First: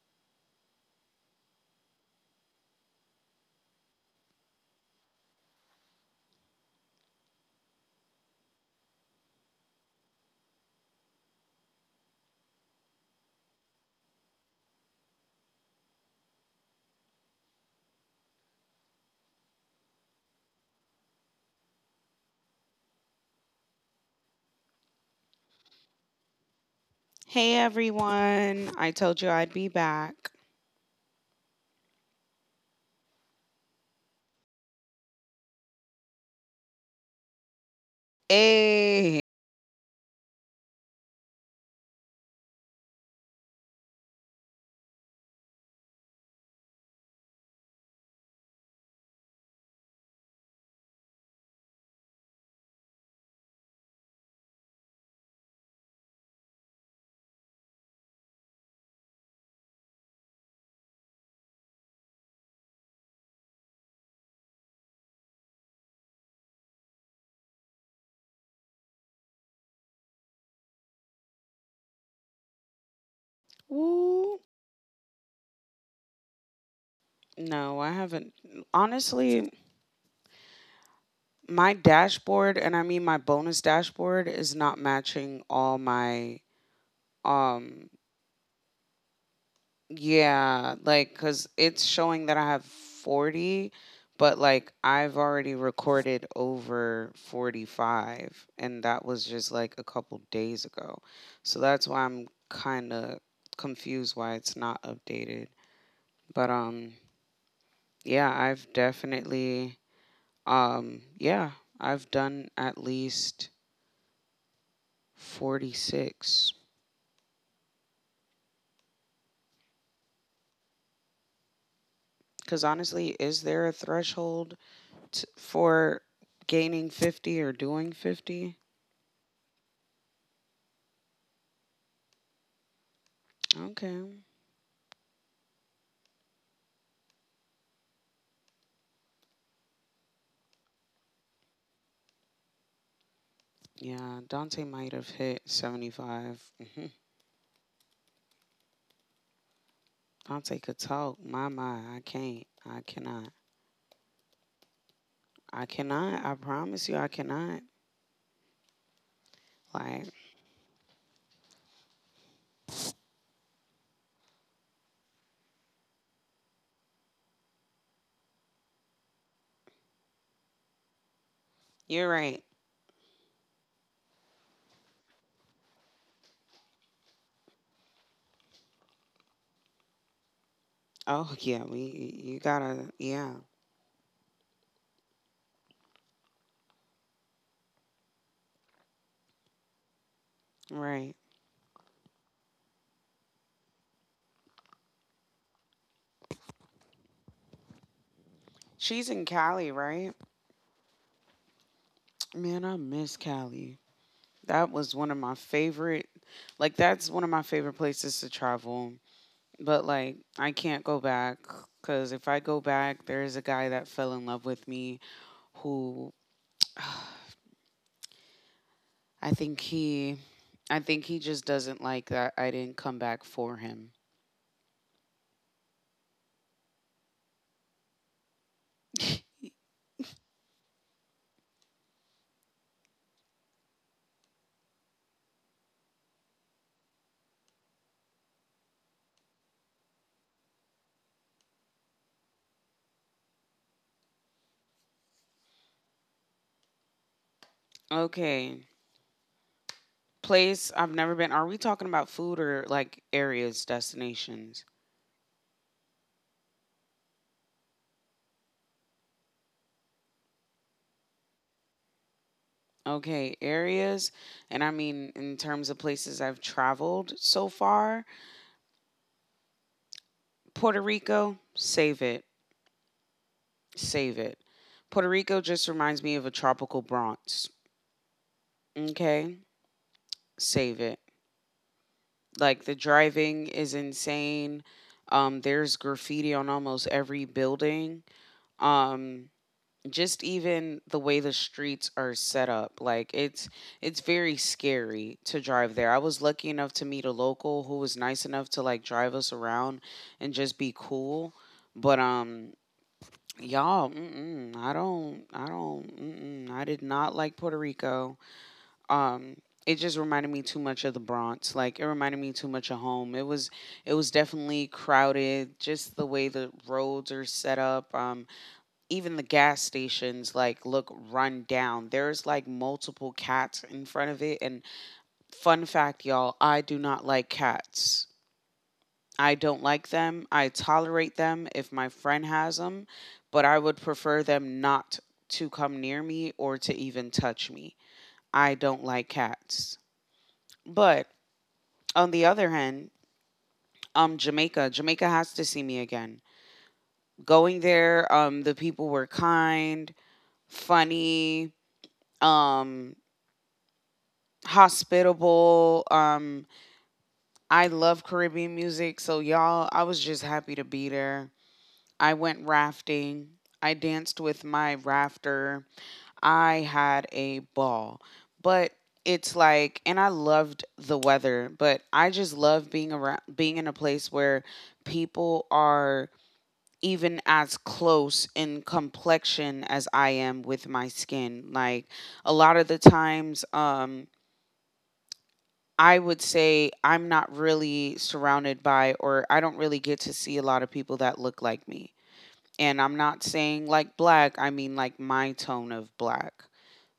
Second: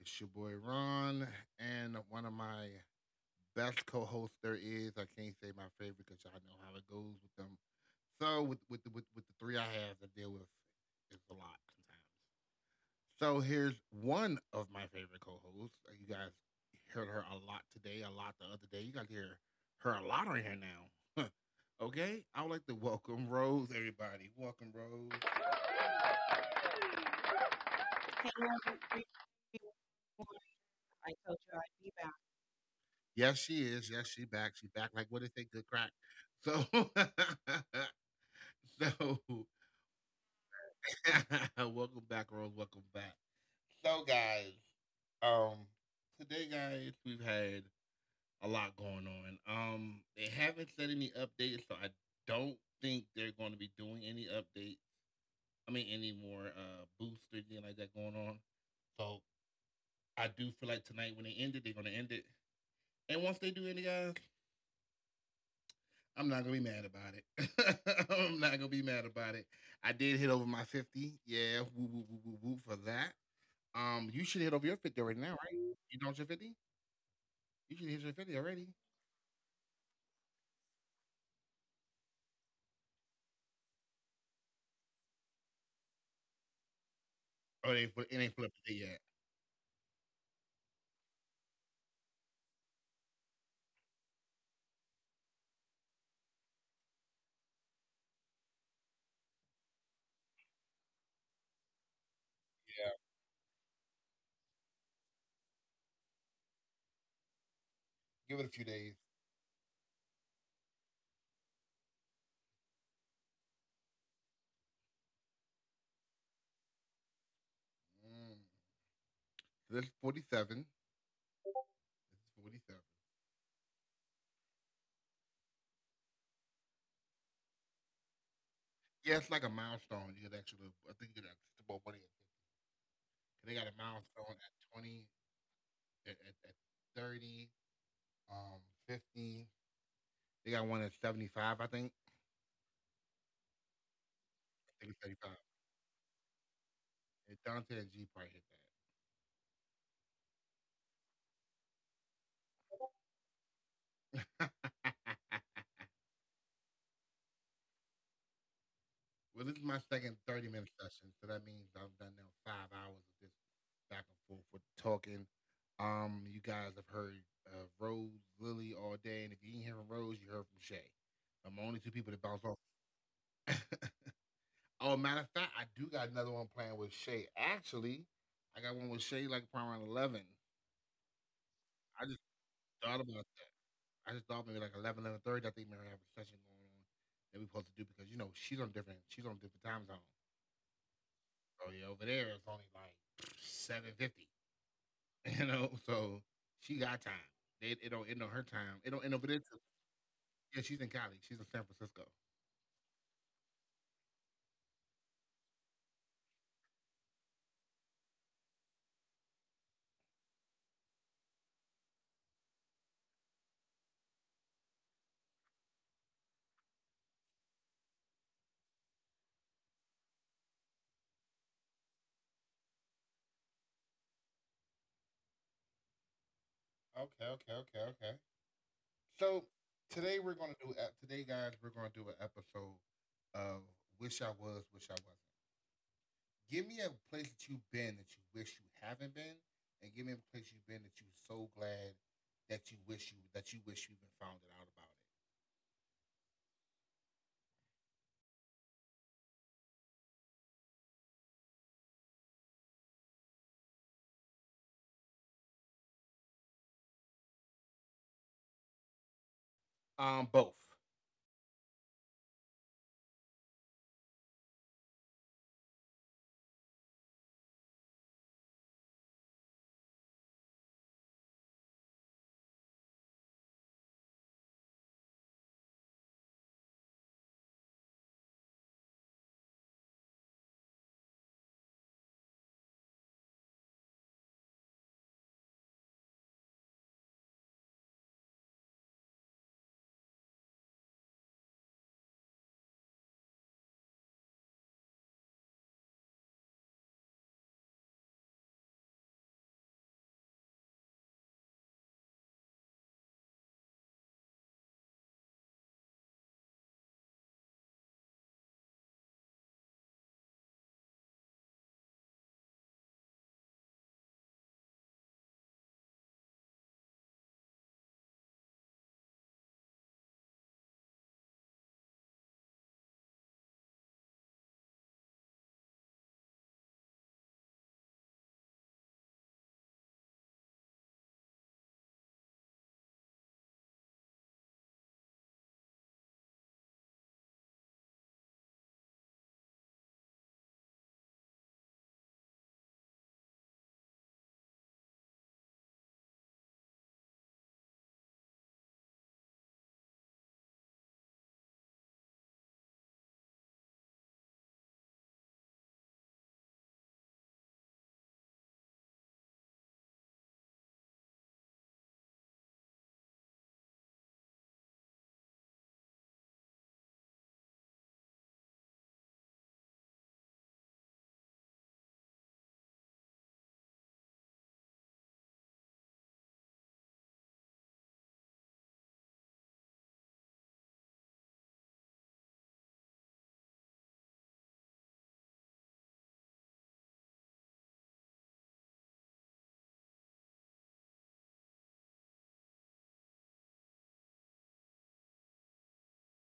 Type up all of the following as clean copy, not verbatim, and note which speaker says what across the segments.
Speaker 1: It's your boy Ron and one of my best co-hosts there is. I can't say my favorite because y'all know how it goes with them. So with the three I have to deal with, it's a lot sometimes. So here's one of my favorite co-hosts. You guys heard her a lot today, a lot the other day. You got to hear her a lot on here now. Okay, I would like to welcome Rose, everybody. Welcome, Rose.
Speaker 2: Hey everyone, I told you I'd be back.
Speaker 1: Yes, she is. Yes, she back. She back like what they think, good crack. So,
Speaker 2: Hey,
Speaker 1: so welcome back, Rose. Welcome back. So, guys, um, today, guys, we've had a lot going on. They haven't said any updates, so I don't think they're going to be doing any updates. I mean, any more boosts or anything like that going on. So, I do feel like tonight when they end it, they're going to end it. And once they do any guys, I'm not gonna be mad about it. I'm not gonna be mad about it. I did hit over my 50. Yeah, woo woo woo woo woo for that.
Speaker 2: woo.
Speaker 1: You should hit over your 50 already now, right? You don't your 50?
Speaker 2: No, I haven't.
Speaker 1: You should hit your 50 already.
Speaker 2: Honestly, my dashboard, and I mean my bonus dashboard, is not matching all my um
Speaker 1: Oh, it ain't, it ain't flipped it yet.
Speaker 2: yeah, like cuz it's showing that I have 40, but like I've already recorded over 45 and that was just like a couple days ago. So that's why I'm kind of confused why it's not updated. But yeah, I've
Speaker 1: Give it a few days.
Speaker 2: definitely yeah, I've done at least 46
Speaker 1: Mm. This is 47. This
Speaker 2: cuz
Speaker 1: is
Speaker 2: honestly, is
Speaker 1: 47.
Speaker 2: there a threshold for gaining 50 or doing 50?
Speaker 1: Yeah, it's like a milestone. You get actually. I think you get extra about money.
Speaker 2: Okay.
Speaker 1: They got a milestone at 20, at 30, um, 50. They got one at 75, I think.
Speaker 2: Yeah, Dante might have
Speaker 1: I
Speaker 2: hit
Speaker 1: think it's 75.
Speaker 2: 75. Mhm.
Speaker 1: Yeah, Dante and G probably hit
Speaker 2: Dante could talk. I can't. I cannot.
Speaker 1: that.
Speaker 2: I cannot. I promise you, I cannot. Like,
Speaker 1: Well, this is my second 30-minute session, so that means I've done now 5 hours of this back and forth with talking. You guys have heard Rose, Lily all day, and if you didn't hear from Rose, you heard from Shay.
Speaker 2: you're right.
Speaker 1: I'm the only two people that bounce off. Oh, matter of fact, I do got another one playing with Shay. Actually, I got one with Shay like around 11.
Speaker 2: Oh, yeah, you gotta,
Speaker 1: I just
Speaker 2: yeah,
Speaker 1: thought about that. I just thought maybe like 11 11 30. I think Mary have a session going on that we supposed to do because you know she's on different time zone.
Speaker 2: right.
Speaker 1: So yeah, over there it's only like 7:50. You know, so she got time. They, it don't
Speaker 2: She's
Speaker 1: end
Speaker 2: in
Speaker 1: on her
Speaker 2: Cali,
Speaker 1: time. It don't end
Speaker 2: right?
Speaker 1: over there. Till, yeah, she's in college. She's in San
Speaker 2: Man, I
Speaker 1: Francisco.
Speaker 2: miss Cali. That was one of my favorite, like, that's one of my favorite places to travel. But, like, I can't go back because if I go back, there's a guy that fell in love with me who I think he I think he just doesn't like that I didn't come back for him.
Speaker 1: Okay, okay, okay, okay. So today we're gonna do today, guys. We're gonna do an episode of "Wish I Was, Wish I Wasn't." Give me a place that you've been that you wish you haven't been, and give me a place you've been that you're so glad that you wish you have been found out about it.
Speaker 2: Okay. Place I've never been. Are we talking about food or like areas, destinations?
Speaker 1: Both.
Speaker 2: Okay, areas, and I mean in terms of places I've traveled so far, Puerto Rico, save it, save it. Puerto Rico just reminds me of a tropical Bronx. Okay, save it. Like the driving is insane. There's graffiti on almost every building. um just even the way the streets are set up, like it's very scary to drive there. I was lucky enough to meet a local who was nice enough to like drive us around and just be cool, but y'all, mm-mm, I don't mm-mm, I did not like Puerto Rico. um it just reminded me too much of the Bronx, like it reminded me too much of home. It was definitely crowded, just the way the roads are set up. Even the gas stations like look run down. There's like multiple cats in front of it. And fun fact, y'all, I do not like cats. I don't like them. I tolerate them if my friend has them, but I would prefer them not to come near me or to even touch me. I don't like cats. But on the other hand, Jamaica, Jamaica has to see me again. Going there, the people were kind, funny, um hospitable. I love Caribbean music, so y'all, I was just happy to be there. I went rafting. I danced with my rafter. I had a ball. But it's like, and I loved the weather, but I just love being around being in a place where people are even as close in complexion as I am with my skin. Like a lot of the times, I would say I'm not really surrounded by, or I don't really get to see a lot of people that look like me. And I'm not saying like black, I mean like my tone of black.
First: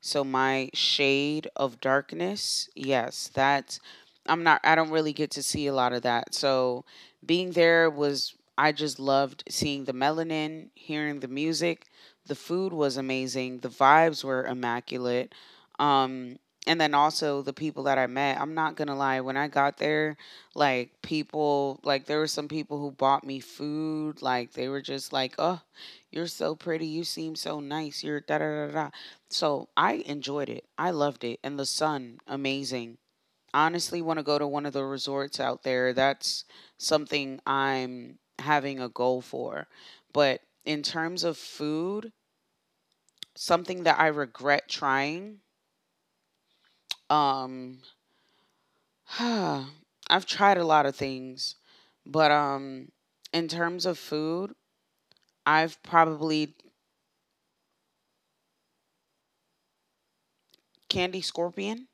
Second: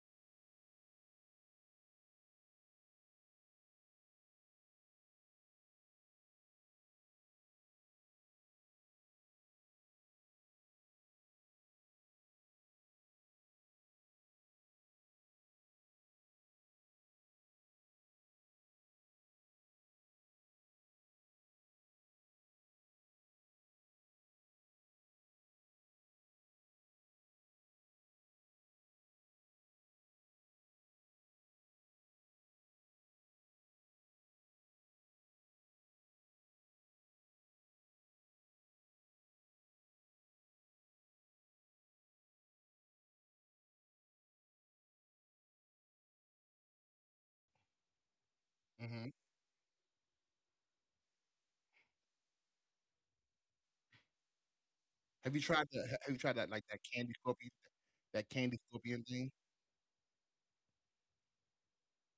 Speaker 2: So my shade of darkness, yes, that's I don't really get to see a lot of that. So being there was, I just loved seeing the melanin, hearing the music. The food was amazing. The vibes were immaculate. Um and then also the people that I met. I'm not going to lie, when I got there, like there were some people who bought me food. Like they were just like, "Oh, you're so pretty. You seem so nice. You're da da da da." So I enjoyed it. I loved it, and the sun, amazing. Honestly, want to go to one of the resorts out there. That's something I'm having a goal for. But in terms of food, something that I regret trying. Um,
Speaker 1: Hmm.
Speaker 2: I've tried a lot of things, but in terms of food,
Speaker 1: Have you tried that? Have
Speaker 2: I've
Speaker 1: you tried that like
Speaker 2: probably
Speaker 1: that candy scorpion, that candy scorpion thing?
Speaker 2: candy scorpion.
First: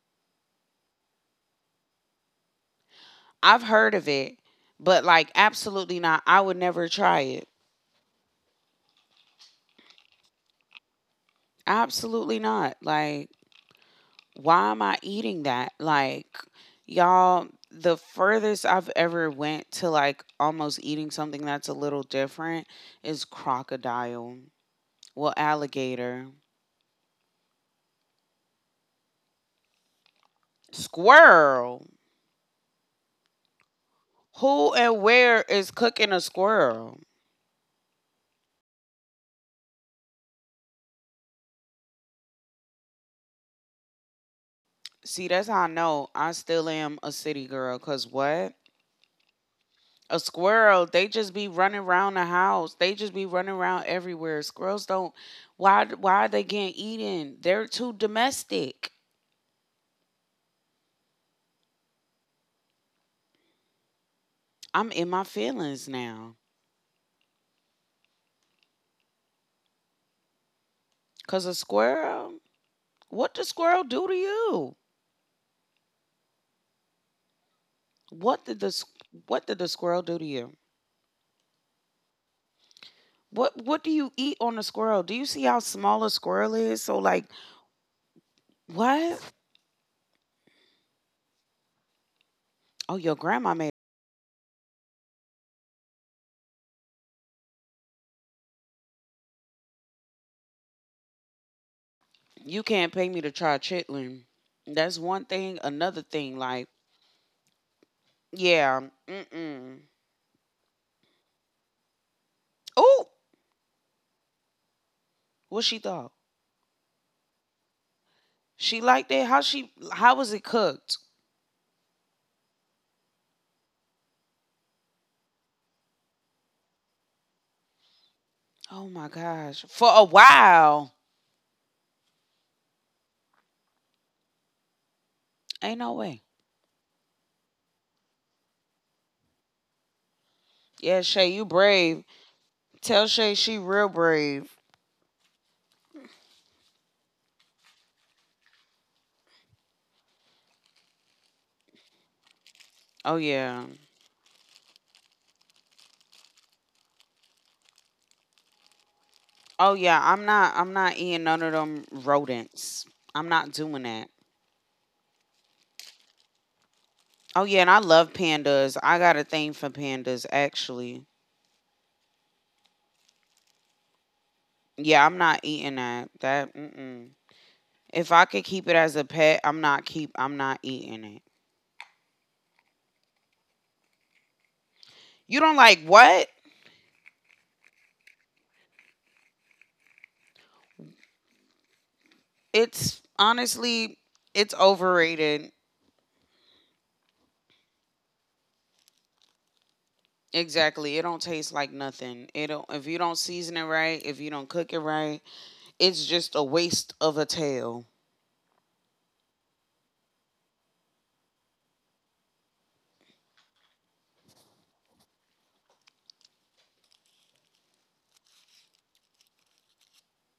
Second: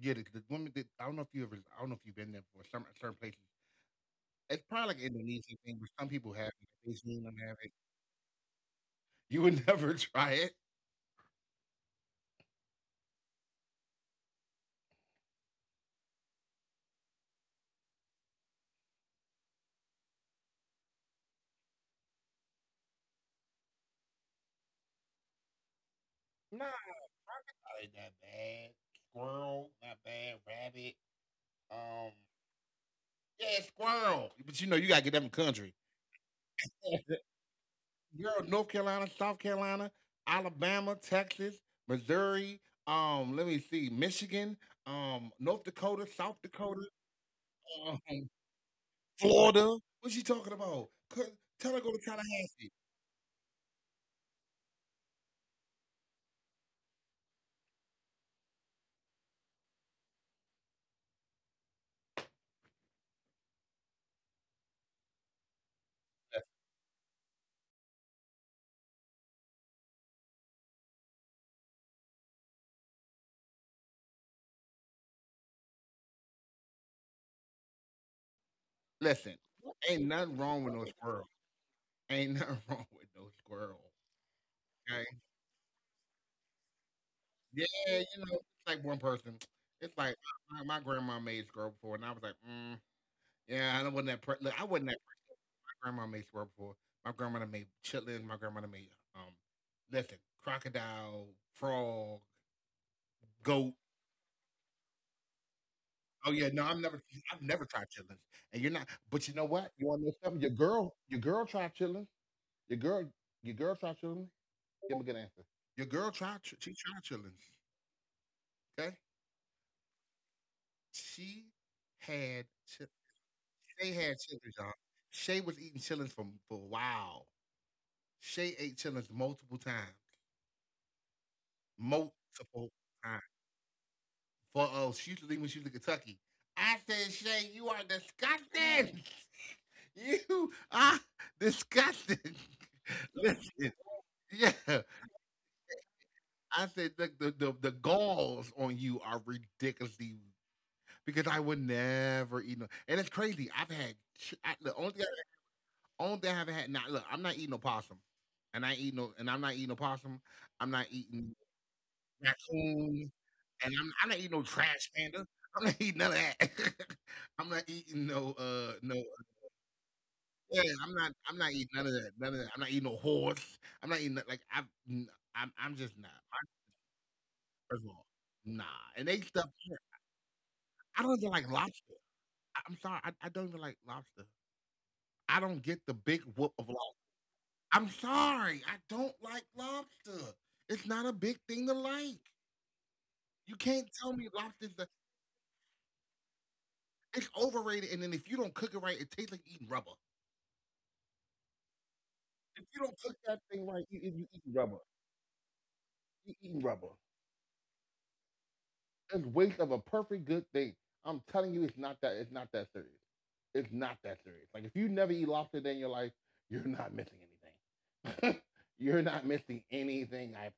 Speaker 1: Yeah, the woman. That, I don't know if you ever. I don't know if you've been there before. Some certain places.
Speaker 2: I've heard of it,
Speaker 1: It's probably like
Speaker 2: but
Speaker 1: an
Speaker 2: like
Speaker 1: Indonesian thing, but
Speaker 2: absolutely
Speaker 1: some
Speaker 2: not.
Speaker 1: people
Speaker 2: I
Speaker 1: have
Speaker 2: would
Speaker 1: it.
Speaker 2: never
Speaker 1: They seen
Speaker 2: try
Speaker 1: them
Speaker 2: it.
Speaker 1: have it. You would never try it.
Speaker 2: Absolutely not. Like why am I eating that? Like y'all, the furthest I've ever went to like almost eating something that's a little different is crocodile. Well, alligator,
Speaker 1: Nah, rabbit, not that bad. Squirrel, not bad. Rabbit.
Speaker 2: squirrel.
Speaker 1: Um, Yeah, squirrel. But you know, you
Speaker 2: Who
Speaker 1: gotta get
Speaker 2: and
Speaker 1: them in the
Speaker 2: where
Speaker 1: country.
Speaker 2: is cooking a squirrel?
Speaker 1: Girl, North Carolina, South Carolina, Alabama, Texas, Missouri. Let me see, Michigan,
Speaker 2: See, that's
Speaker 1: North
Speaker 2: how I
Speaker 1: Dakota,
Speaker 2: know
Speaker 1: South
Speaker 2: I still
Speaker 1: Dakota,
Speaker 2: am a city girl. Cause
Speaker 1: um,
Speaker 2: what?
Speaker 1: Florida. What you
Speaker 2: A
Speaker 1: talking about?
Speaker 2: squirrel, they just be
Speaker 1: Tell her go
Speaker 2: running
Speaker 1: to
Speaker 2: around the
Speaker 1: Tallahassee.
Speaker 2: house. They just be running around everywhere. Squirrels don't. Why? Why are they getting eaten? They're too domestic. I'm in my feelings now. Cause a squirrel. What did squirrel do to you? What did the s-
Speaker 1: Listen,
Speaker 2: What did the
Speaker 1: ain't
Speaker 2: squirrel
Speaker 1: nothing
Speaker 2: do to
Speaker 1: wrong with
Speaker 2: you?
Speaker 1: no squirrel. Ain't nothing wrong with no squirrel.
Speaker 2: What do you eat on a
Speaker 1: Okay.
Speaker 2: squirrel? Do you see how small a squirrel is? So like,
Speaker 1: Yeah, you know, it's like one person.
Speaker 2: what?
Speaker 1: It's like my grandma made squirrel before, and I was like,
Speaker 2: Oh, your
Speaker 1: yeah,
Speaker 2: grandma
Speaker 1: I
Speaker 2: made.
Speaker 1: wasn't that. Look, I wasn't that grandma made swear before. My grandmother made chitlins. My grandmother made um, listen, crocodile, frog,
Speaker 2: You can't pay me to
Speaker 1: goat.
Speaker 2: try chitlin. That's one thing. Another
Speaker 1: Oh yeah,
Speaker 2: thing,
Speaker 1: no,
Speaker 2: like,
Speaker 1: I've never tried chitlins. And you're not,
Speaker 2: yeah,
Speaker 1: but you know what? You want to
Speaker 2: mm-mm.
Speaker 1: know something? Your girl tried chitlins. Your girl,
Speaker 2: Ooh,
Speaker 1: your girl tried chitlins. Give him a good answer. Your
Speaker 2: what she
Speaker 1: girl
Speaker 2: thought?
Speaker 1: tried, she tried chitlins. Okay,
Speaker 2: She liked it. How she? How was it cooked?
Speaker 1: she had, chi- they had chitlins, y'all. Shay was eating chitlins for a while. Shay ate chitlins
Speaker 2: Oh my
Speaker 1: multiple
Speaker 2: gosh!
Speaker 1: times,
Speaker 2: For a while,
Speaker 1: multiple times. For she used to when she was in
Speaker 2: ain't
Speaker 1: Kentucky.
Speaker 2: no way.
Speaker 1: I said, Shay, you are disgusting. You are
Speaker 2: Yeah, Shay, you
Speaker 1: disgusting.
Speaker 2: brave. Tell Shay
Speaker 1: Listen,
Speaker 2: she real
Speaker 1: yeah.
Speaker 2: brave.
Speaker 1: I said, look, the galls on you are ridiculously because I would never eat no. And it's
Speaker 2: Oh
Speaker 1: crazy. I've
Speaker 2: yeah.
Speaker 1: had ch- I, the only thing I haven't had. Now, look, I'm not eating no possum, and I'm not eating no
Speaker 2: Oh
Speaker 1: possum.
Speaker 2: yeah. I'm
Speaker 1: I'm
Speaker 2: not.
Speaker 1: not
Speaker 2: I'm not
Speaker 1: eating
Speaker 2: eating none of them
Speaker 1: raccoons,
Speaker 2: rodents. I'm
Speaker 1: and
Speaker 2: not
Speaker 1: I'm
Speaker 2: doing
Speaker 1: not eating
Speaker 2: that.
Speaker 1: no trash panda. I'm not eating none of that. I'm not
Speaker 2: Oh yeah, and I
Speaker 1: eating no
Speaker 2: love
Speaker 1: uh no
Speaker 2: pandas. I got a thing for pandas,
Speaker 1: yeah. I'm not
Speaker 2: actually.
Speaker 1: I'm not eating none of that. None of that. I'm not eating no horse. I'm not eating no- like I'm n-
Speaker 2: Yeah, I'm
Speaker 1: I'm
Speaker 2: not
Speaker 1: I'm just
Speaker 2: eating
Speaker 1: not.
Speaker 2: that. That. Mm-mm.
Speaker 1: First of all,
Speaker 2: If I
Speaker 1: nah.
Speaker 2: could keep it
Speaker 1: And they
Speaker 2: as a
Speaker 1: stuff.
Speaker 2: pet,
Speaker 1: Yeah,
Speaker 2: I'm not
Speaker 1: I don't
Speaker 2: eating
Speaker 1: even
Speaker 2: it.
Speaker 1: like lobster. I'm sorry. I don't even like lobster. I don't
Speaker 2: You
Speaker 1: get
Speaker 2: don't
Speaker 1: the
Speaker 2: like
Speaker 1: big whoop
Speaker 2: what?
Speaker 1: of lobster. I'm sorry. I don't like lobster. It's not a big thing to like.
Speaker 2: It's
Speaker 1: You can't tell
Speaker 2: honestly
Speaker 1: me
Speaker 2: it's
Speaker 1: lobster.
Speaker 2: overrated.
Speaker 1: It's overrated, and then if you don't cook it right, it tastes like eating rubber.
Speaker 2: Exactly. It don't taste like nothing.
Speaker 1: If
Speaker 2: It
Speaker 1: you
Speaker 2: don't
Speaker 1: don't
Speaker 2: if
Speaker 1: cook
Speaker 2: you don't
Speaker 1: that thing
Speaker 2: season
Speaker 1: right,
Speaker 2: it right,
Speaker 1: you
Speaker 2: if
Speaker 1: eating
Speaker 2: you don't
Speaker 1: rubber.
Speaker 2: cook it right, it's
Speaker 1: You
Speaker 2: just
Speaker 1: eating
Speaker 2: a
Speaker 1: rubber.
Speaker 2: waste of a tail.
Speaker 1: It's waste of a perfect good thing. I'm telling you, it's not that. It's not that serious. It's not that serious. Like if you never eat lobster a day in your life, you're not missing anything. You're not missing anything. I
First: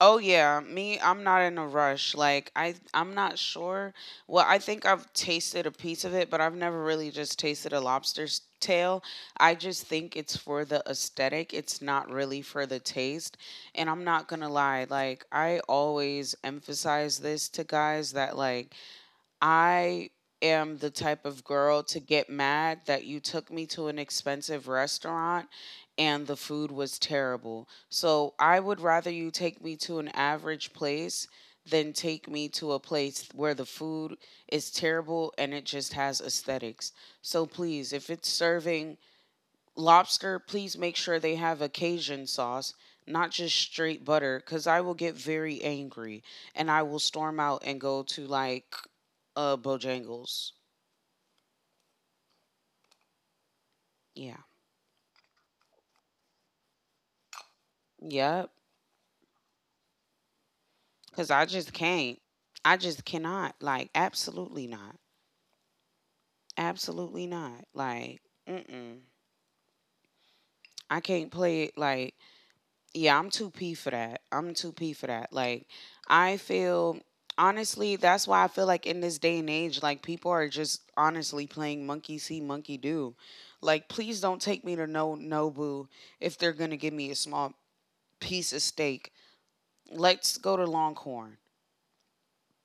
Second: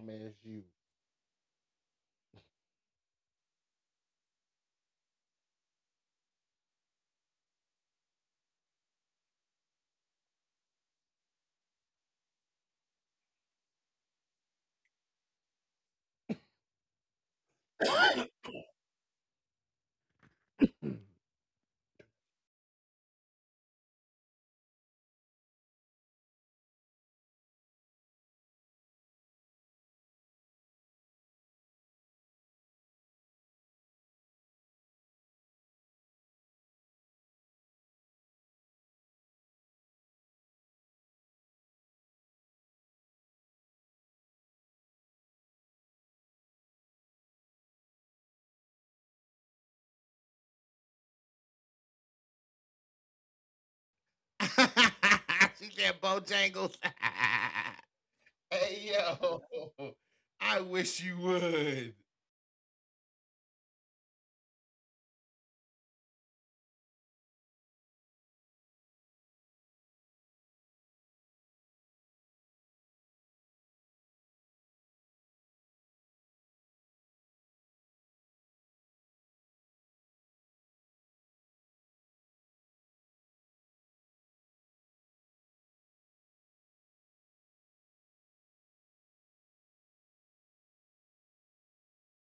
Speaker 2: Oh yeah,
Speaker 1: you.
Speaker 2: me. I'm not in a rush. Like I'm not sure. Well, I think I've tasted a piece of it, but I've never really just tasted a lobster's tail. I just think it's for the aesthetic. It's not really for the taste. And I'm not gonna lie. Like I always emphasize this to guys that like I am the type of girl to get mad that you took me to an expensive restaurant and the food was terrible. So I would rather you take me to an average place than take me to a place where the food is terrible and it just has aesthetics. So please, if it's serving lobster, please make sure they have a Cajun sauce. Not just straight butter, because I will get very angry and I will storm out and go to like Bojangles. Yeah.
Speaker 1: She said Bojangles.
Speaker 2: Yep.
Speaker 1: Hey yo, I
Speaker 2: Because I
Speaker 1: wish you
Speaker 2: just can't.
Speaker 1: would.
Speaker 2: I just cannot. Like, absolutely not. Absolutely not. Like, mm-mm. I can't play it. Like, yeah, I'm too P for that. I'm too P for that. Like, I feel, honestly, that's why I feel like in this day and age, like, people are just honestly playing monkey see, monkey do. Like, please don't take me to no Nobu if they're going to give me a small piece of steak. Let's go to Longhorn.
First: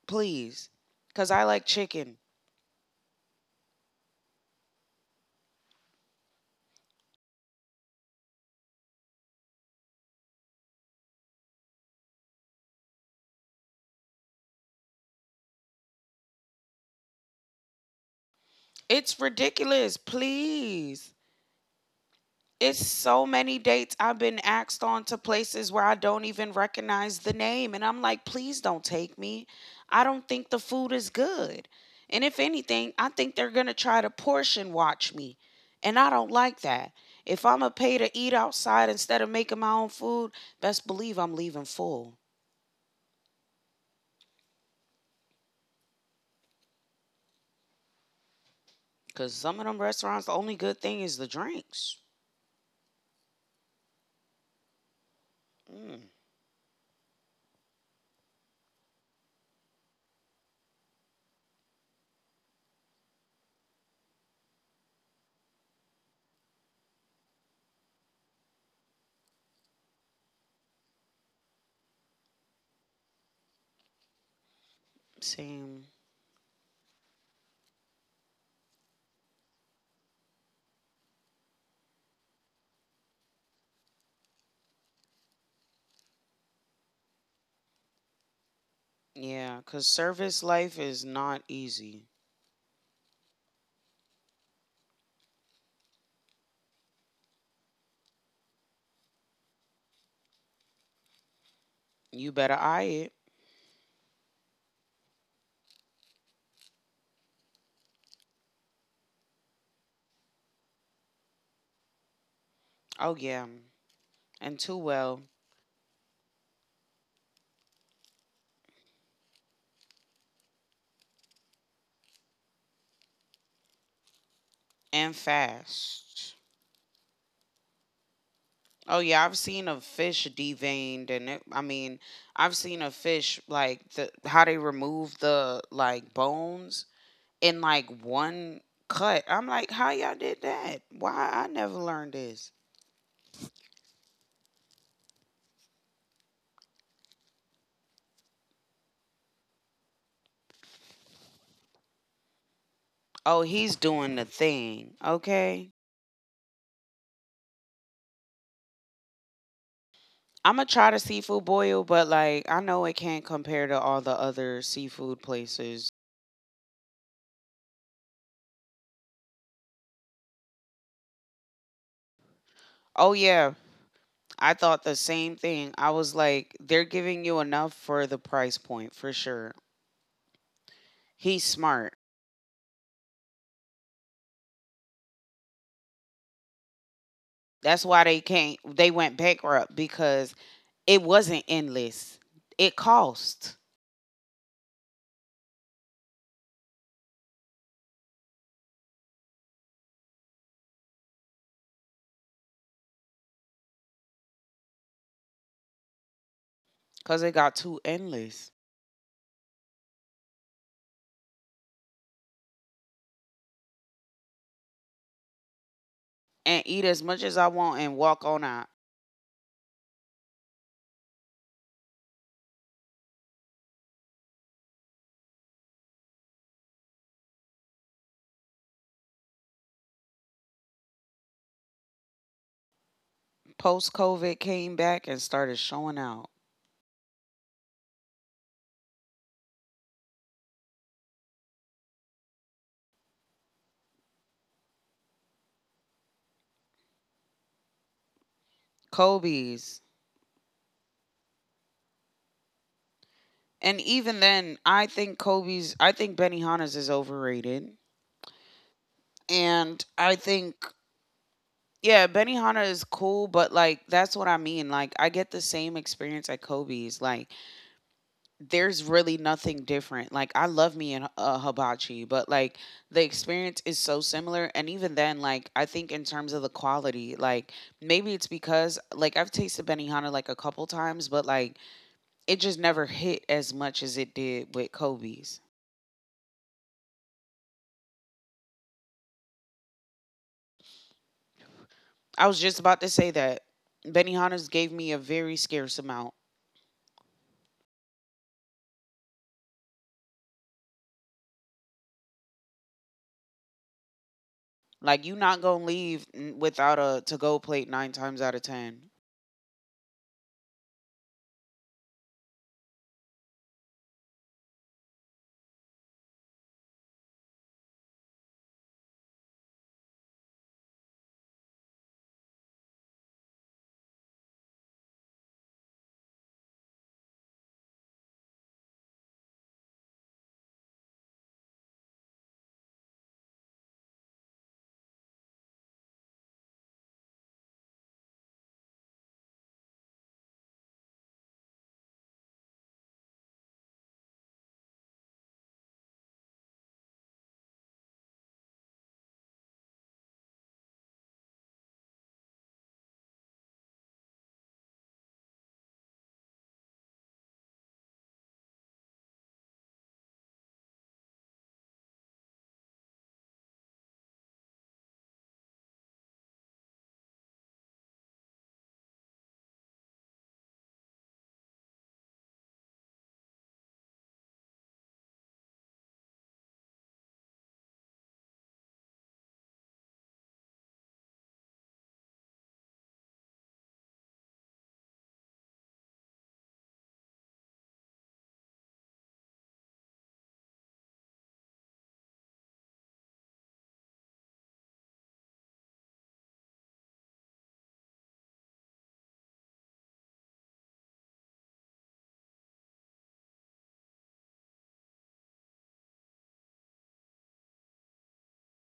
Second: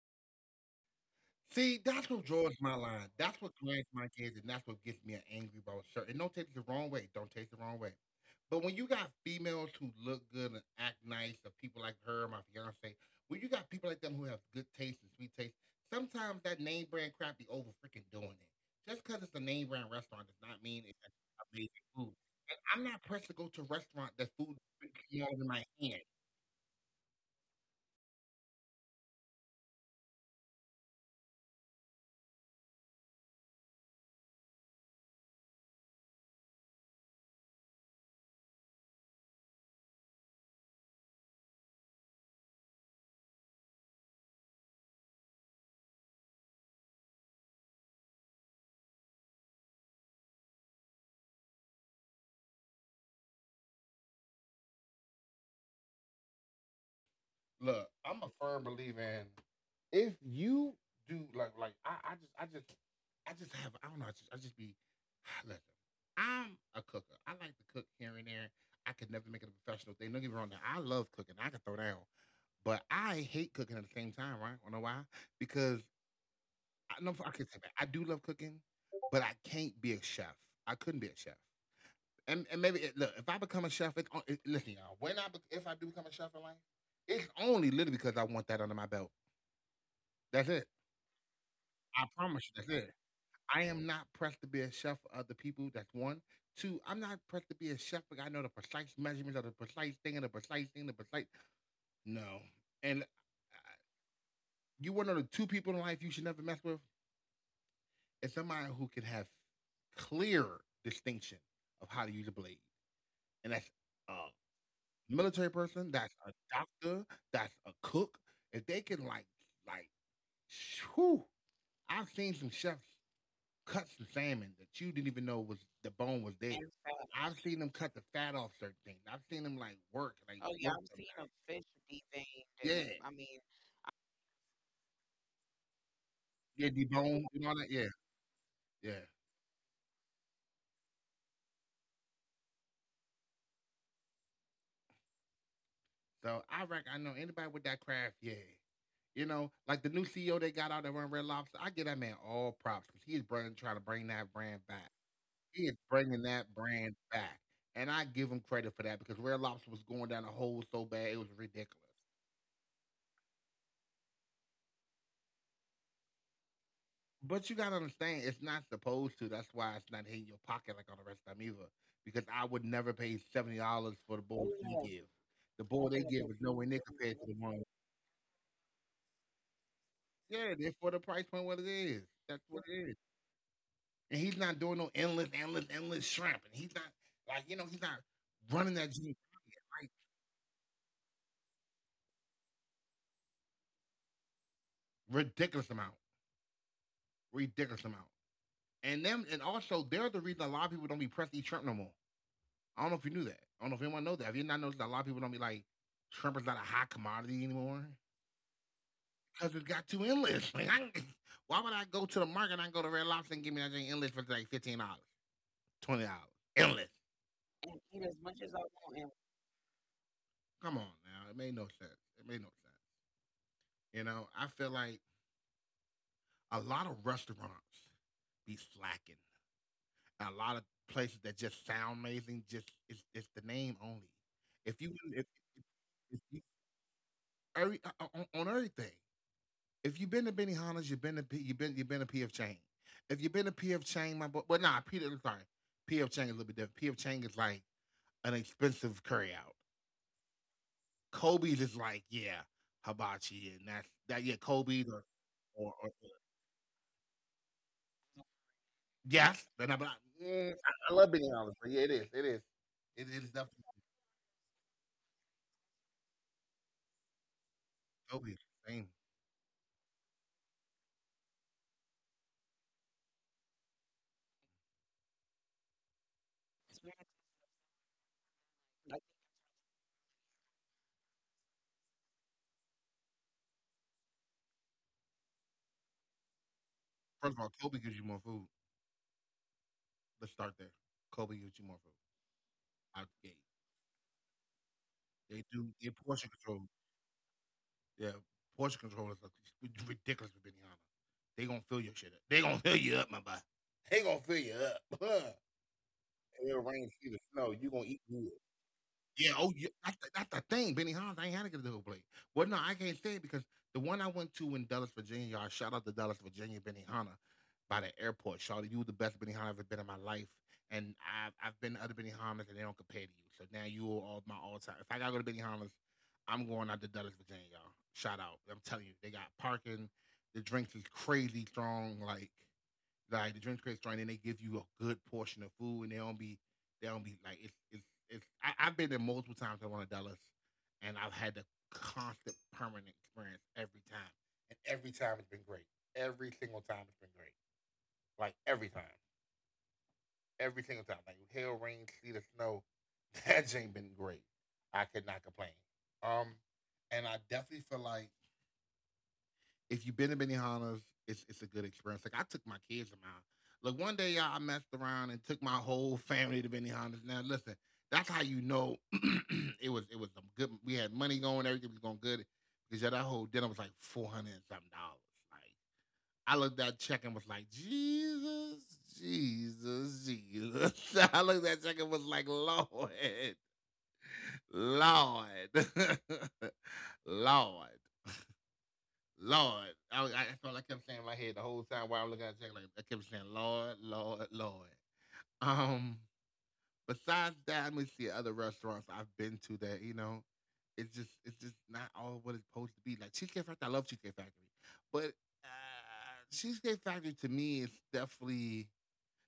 Speaker 2: Please. Because I like
Speaker 1: See, that's
Speaker 2: chicken.
Speaker 1: what draws my line. That's what grinds my gears, and that's what gets me angry about certain. And don't take it the wrong way. Don't take it the wrong way. But when you got females who look good and act nice, or people like her, my fiance, when you got people like them who have good taste and sweet taste, sometimes that name brand crap be over freaking doing it. Just because
Speaker 2: It's
Speaker 1: it's a name brand
Speaker 2: ridiculous.
Speaker 1: restaurant does not mean it's
Speaker 2: Please.
Speaker 1: amazing food. And I'm
Speaker 2: It's
Speaker 1: not pressed to
Speaker 2: so
Speaker 1: go to a
Speaker 2: many dates
Speaker 1: restaurant
Speaker 2: I've
Speaker 1: that
Speaker 2: been
Speaker 1: food is
Speaker 2: asked on to
Speaker 1: smaller than my
Speaker 2: places where
Speaker 1: hand.
Speaker 2: I don't even recognize the name. And I'm like, please don't take me. I don't think the food is good. And if anything, I think they're going to try to portion watch me. And I don't like that. If I'm a pay to eat outside instead of making my own food, best believe I'm leaving full. Because some of them restaurants, the only good thing is the drinks. Mm,
Speaker 1: Look, I'm a firm believer in if you do like I just I just I just have I don't know I just be listen. I'm a cooker. I like to cook here and there. I could never make it a professional thing. Don't get me wrong. Now, I love cooking. I can throw down, but I hate cooking at the same time. Right? Wanna know why? Because
Speaker 2: same.
Speaker 1: I know I can say that I do love cooking, but I can't be a chef. I couldn't be a chef. And maybe look, if I become a chef, listen, y'all. If I do become a chef in life, it's only literally because I want that under my belt.
Speaker 2: Yeah, because
Speaker 1: That's it.
Speaker 2: service life is not
Speaker 1: I promise
Speaker 2: easy.
Speaker 1: you, that's it. I am not pressed to be a chef for other people. That's one. Two, I'm not pressed to be a chef because I know the precise measurements of the precise thing and the precise thing, the precise. No.
Speaker 2: You
Speaker 1: And
Speaker 2: better eye it.
Speaker 1: you want to know the two people in life you should never mess with? It's somebody who can have clear distinction of how to use a blade. And
Speaker 2: Oh,
Speaker 1: that's
Speaker 2: yeah.
Speaker 1: a
Speaker 2: And too
Speaker 1: military
Speaker 2: well.
Speaker 1: person, that's a doctor, that's a cook. If they can, like, whew, I've seen some chefs cuts the salmon that you didn't even know was
Speaker 2: And
Speaker 1: the bone was there.
Speaker 2: fast.
Speaker 1: Exactly. I've seen them cut the fat off certain things. I've seen
Speaker 2: Oh,
Speaker 1: them
Speaker 2: yeah.
Speaker 1: like
Speaker 2: I've
Speaker 1: work,
Speaker 2: seen a
Speaker 1: like them.
Speaker 2: fish deveined. I mean,
Speaker 1: Yeah.
Speaker 2: I've seen a fish, like, how they remove the, like,
Speaker 1: Yeah, debone
Speaker 2: bones
Speaker 1: and all that. Yeah,
Speaker 2: in, like,
Speaker 1: yeah.
Speaker 2: one cut. I'm like, how y'all did that? Why? I never learned this.
Speaker 1: So I reckon I know anybody with that craft. Yeah, you know, like the new CEO they got out there run Red Lobster. I give that man all props because trying to
Speaker 2: Oh,
Speaker 1: bring
Speaker 2: he's
Speaker 1: that brand
Speaker 2: doing the
Speaker 1: back.
Speaker 2: thing.
Speaker 1: He is
Speaker 2: Okay.
Speaker 1: bringing that brand back, and I give him credit for that because Red Lobster was going down a hole so
Speaker 2: I'm
Speaker 1: bad
Speaker 2: gonna
Speaker 1: it was
Speaker 2: try the
Speaker 1: ridiculous.
Speaker 2: seafood boil, but like I know it can't compare to all the other seafood places.
Speaker 1: But you gotta understand, it's not supposed to. That's why it's not hitting your pocket like on the rest of them either. Because I would never pay
Speaker 2: Oh
Speaker 1: seventy
Speaker 2: yeah,
Speaker 1: dollars for the bowl you. Oh, yeah.
Speaker 2: I
Speaker 1: Give.
Speaker 2: thought the
Speaker 1: The
Speaker 2: same
Speaker 1: bowl they
Speaker 2: thing.
Speaker 1: give
Speaker 2: I
Speaker 1: is
Speaker 2: was
Speaker 1: nowhere near
Speaker 2: like,
Speaker 1: compared
Speaker 2: they're
Speaker 1: to the one.
Speaker 2: giving you enough for the price point for sure.
Speaker 1: Yeah, they're for the price point what it
Speaker 2: He's
Speaker 1: is.
Speaker 2: smart.
Speaker 1: That's what it is. And he's not doing no endless, endless, endless shrimp. And he's not he's not
Speaker 2: That's why they
Speaker 1: running that
Speaker 2: can't.
Speaker 1: gym
Speaker 2: They went
Speaker 1: like
Speaker 2: bankrupt because it wasn't endless. It cost
Speaker 1: ridiculous amount, ridiculous amount. And them and also they're the reason a lot of people don't be pressing eat shrimp no more. I don't know if you knew that. I don't know if anyone knows that. Have you not noticed that a lot of people don't be like, shrimp is not a hot commodity anymore
Speaker 2: because it got too endless.
Speaker 1: because it got too endless. Like, I, why would I go to the market and I go to Red Lobster and give me that thing endless for like $15, $20, endless?
Speaker 2: And eat as much as I want and walk on out.
Speaker 1: Come on now, it made no sense. It made no sense. You know, I feel like a lot of restaurants be slacking. A lot of places that just sound amazing, just it's the name only.
Speaker 2: Post
Speaker 1: If you
Speaker 2: COVID
Speaker 1: if,
Speaker 2: came
Speaker 1: if,
Speaker 2: back and started
Speaker 1: if you,
Speaker 2: showing out.
Speaker 1: every, on everything, if you've been to Benihana's, you've been to P, you've been to PF Chang's. If you've been to PF Chang's, my boy, well, nah, Peter, I'm sorry, PF Chang's is a little bit different. PF Chang's is like an expensive curry out.
Speaker 2: Kobe's.
Speaker 1: Kobe's is like, yeah, hibachi, yeah, and that's that. Yeah,
Speaker 2: And even
Speaker 1: Kobe's or
Speaker 2: then, I
Speaker 1: or,
Speaker 2: think
Speaker 1: or
Speaker 2: I think Benihana's is overrated.
Speaker 1: yes, then I'm like,
Speaker 2: And
Speaker 1: mm, I, I love Benihana's, but yeah,
Speaker 2: yeah,
Speaker 1: it
Speaker 2: Benihana
Speaker 1: is
Speaker 2: is
Speaker 1: definitely
Speaker 2: cool, but like, that's what I mean. Like, I get the same experience at Kobe's. Like,
Speaker 1: Kobe's. Same.
Speaker 2: there's really nothing different. Like, I love me in hibachi, but like, the experience is so similar. And even then, like, I think in terms of the quality, like, maybe it's because, like, I've tasted Benihana like a couple times, but like, it just never hit as much as it did with Kobe's.
Speaker 1: First of all, Kobe gives you more food. Let's start there. Kobe gives you more food.
Speaker 2: I was just about
Speaker 1: Out
Speaker 2: to
Speaker 1: the gate,
Speaker 2: say that Benihana's gave me a
Speaker 1: they
Speaker 2: very
Speaker 1: do they
Speaker 2: scarce
Speaker 1: portion
Speaker 2: amount.
Speaker 1: control. Yeah, portion controllers are ridiculous with Benihana. They gonna fill your shit up. They gonna fill you up, my boy. They gonna fill you
Speaker 2: Like you
Speaker 1: up.
Speaker 2: not gonna leave
Speaker 1: It'll rain,
Speaker 2: without a
Speaker 1: sleet, or
Speaker 2: to go
Speaker 1: snow. You
Speaker 2: plate
Speaker 1: gonna eat
Speaker 2: nine
Speaker 1: good.
Speaker 2: times out of ten.
Speaker 1: Yeah, oh, yeah, that's the thing, Benihana, I ain't had to get the whole plate. Well, no, I can't say it because the one I went to in Dallas, Virginia, y'all, shout out to Dallas, Virginia, Benihana, by the airport. Shawty, you were the best Benihana I've ever been in my life, and I've been to other Benihanas and they don't compare to you. So now you are all my all time. If I gotta go to Benihanas, I'm going out to Dallas, Virginia, y'all. Shout out, I'm telling you, they got parking. The drinks is crazy strong, like the drink crates joint, and they give you a good portion of food, and they don't be like it's it's. I've been there multiple times at one of Dallas, and I've had the constant permanent experience every time, and every time it's been great. Every single time it's been great. Like every time, every single time, like hail, rain, sleet, or snow, that ain't been great. I could not complain. Um, and I definitely feel like if you've been to Benihana's, it's a good experience. Like I took my kids to mine. Like one day, y'all, I messed around and took my whole family to Benihana's. Now listen, that's how you know it was a good. We had money going, everything was going good because yeah, that whole dinner was like 400 and something dollars. Like I looked at that check and was like, Jesus, Jesus, Jesus. I looked at that check and was like, Lord, Lord, Lord. Lord. I that's all I kept saying in my head the whole time while I'm looking at the check. Like I kept saying, Lord, Lord, Lord. Um, Besides that, let me see other restaurants I've been to that you know, it's just not all what it's supposed to be. Like Cheesecake Factory, I love Cheesecake Factory, but Cheesecake Factory to me is definitely.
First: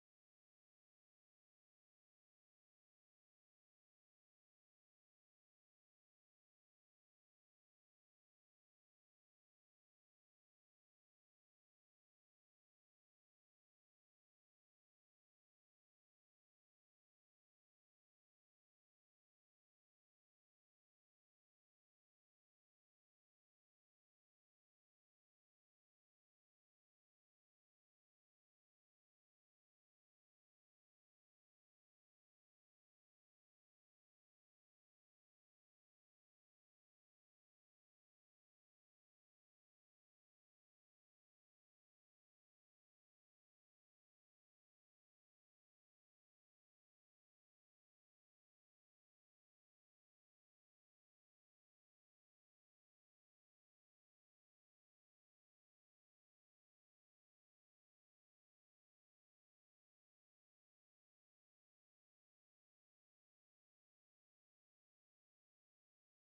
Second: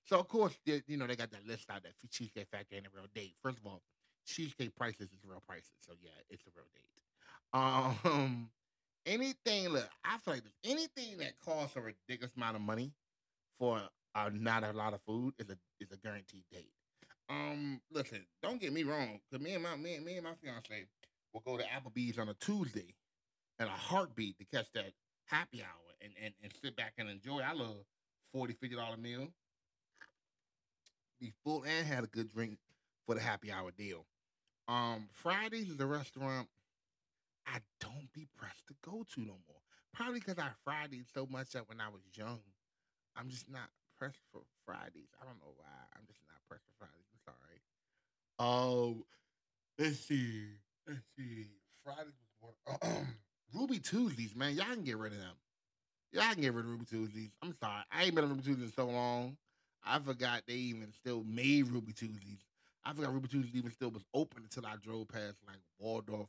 Speaker 1: So of course, you know they got that list out that Cheesecake Factory ain't a real date. First of all, cheesecake prices is real prices, so yeah, it's a real date. Anything, look, I feel like anything that costs a ridiculous amount of money for not a lot of food is a guaranteed date. Listen, don't get me wrong, cause me and my me, and- me and my fiance will go to Applebee's on a Tuesday in a heartbeat to catch that happy hour and and sit back and enjoy. I love $40 $50 meal, be full and had a good drink for the happy hour deal. Fridays is a restaurant I don't be pressed to go to no more. Probably because I Fridays so much that when I was young. I'm just not pressed for Fridays. I don't know why. I'm just not pressed for Fridays. I'm sorry. Oh, let's see. Let's see. Fridays was one. Ruby Tuesdays, man. Y'all can get rid of them. Yeah, I can get rid of Ruby Tuesdays. I'm sorry. I ain't been on Ruby Tuesdays in so long. I forgot they even still made Ruby Tuesdays. I forgot Ruby Tuesdays even still was open until I drove past like Waldorf,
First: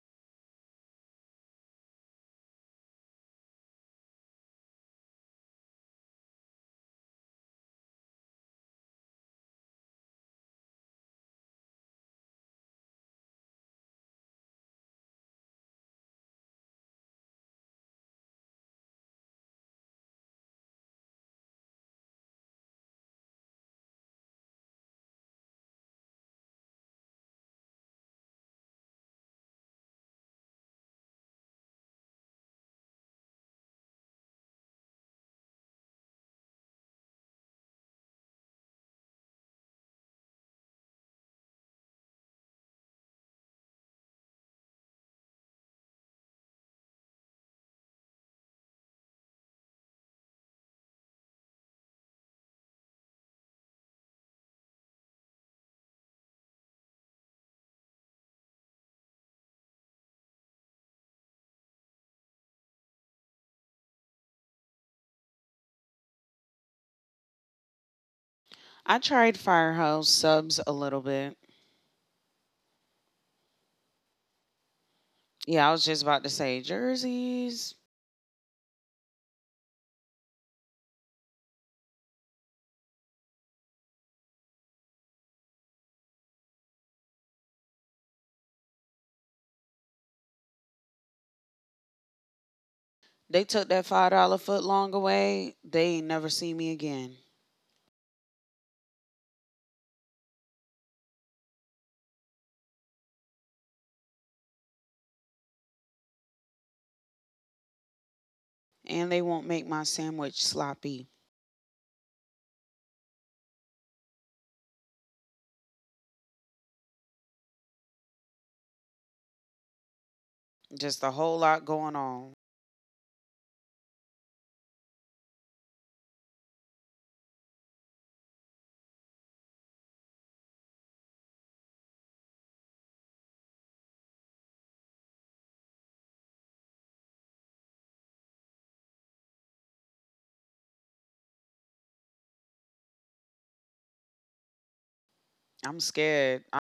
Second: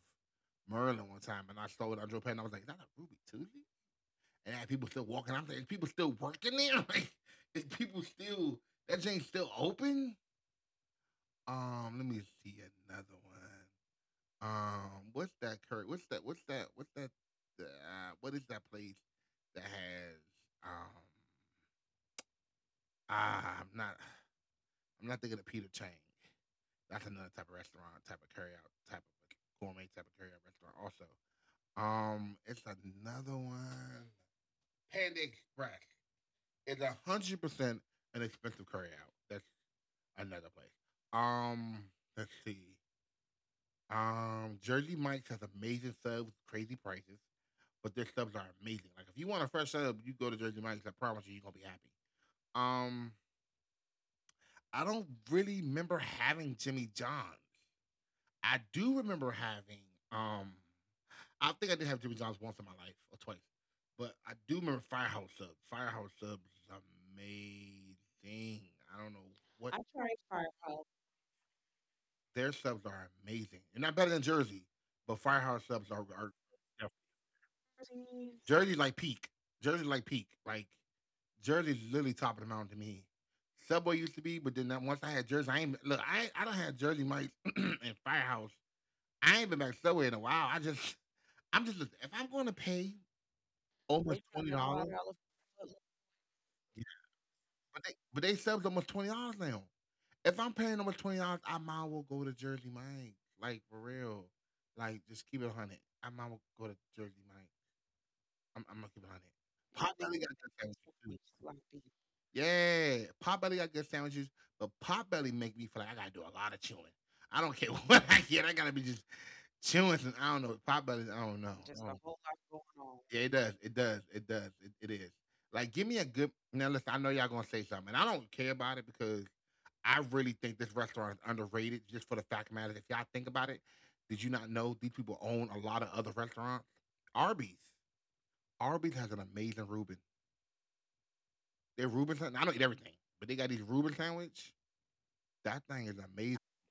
Speaker 1: Maryland one time and I saw it. I drove past and I was like, is that a Ruby Tuesday? And I had people still walking. I'm like, is people still working there? Like, is people still, that thing's still open? Let me see another one. What's that, Kurt? What's that? What's that? What's that? What is that place that has, um, ah, I'm not, I'm not thinking of Peter Chang. That's another type of restaurant, type of carryout, type of like gourmet type of carryout restaurant. Also, it's another one. Panda Express. It's 100% an expensive carryout. That's another place. Um, let's see. Jersey Mike's has amazing subs, crazy prices, but their subs are amazing. Like if you want a fresh sub, you go to Jersey Mike's. I promise you, you're gonna be happy. Um, I don't really remember having Jimmy John's. I do remember having um I think I did have Jimmy John's once in my life or twice. But I do remember Firehouse Subs. Firehouse Subs is amazing. I
Speaker 2: I
Speaker 1: don't know
Speaker 2: tried
Speaker 1: what
Speaker 2: Firehouse subs a little bit.
Speaker 1: their subs are amazing. They're not better than Jersey, but Firehouse
Speaker 2: Yeah, I was
Speaker 1: subs are,
Speaker 2: just about
Speaker 1: are
Speaker 2: to say jerseys.
Speaker 1: Jersey like peak. Jersey like peak. Like Jersey's literally top of the mountain to me. Subway used to be, but then once I had Jersey, I ain't look. I don't have Jersey Mike's and Firehouse. I ain't been back to Subway in a while. I just I'm just listen, if I'm going to pay
Speaker 2: They took that five
Speaker 1: almost
Speaker 2: dollar
Speaker 1: twenty
Speaker 2: foot
Speaker 1: dollars,
Speaker 2: long away. They ain't never see me again,
Speaker 1: but they subs almost $20 now. If I'm paying almost $20, I might will go to Jersey Mike, like for real, like just keep it a hundred. I might will go to Jersey Mike. I'm gonna keep it a
Speaker 2: and they
Speaker 1: hundred.
Speaker 2: won't make my
Speaker 1: Pop Belly got
Speaker 2: sandwich
Speaker 1: good
Speaker 2: sloppy.
Speaker 1: sandwiches too. Yeah, Pop Belly got good sandwiches, but Pop Belly make me feel like I gotta do a lot of chewing. I don't care what I get, I gotta be just chewing. I don't know.
Speaker 2: Just
Speaker 1: Potbellies.
Speaker 2: a
Speaker 1: I don't
Speaker 2: whole
Speaker 1: know.
Speaker 2: lot
Speaker 1: I don't-
Speaker 2: going on.
Speaker 1: a know. Yeah, it does. It does. It does. It is. Like, give me a good. Now, listen. I know y'all gonna say something, and I don't care about it because I really think this restaurant is underrated. Just for the fact of the matter, if y'all think about it, did you not know these people own a lot of other restaurants? Arby's. Arby's has an amazing Reuben. Their Reuben. I don't eat everything, but they got these Reuben sandwich. That
Speaker 2: I'm
Speaker 1: thing is amazing.
Speaker 2: scared. I,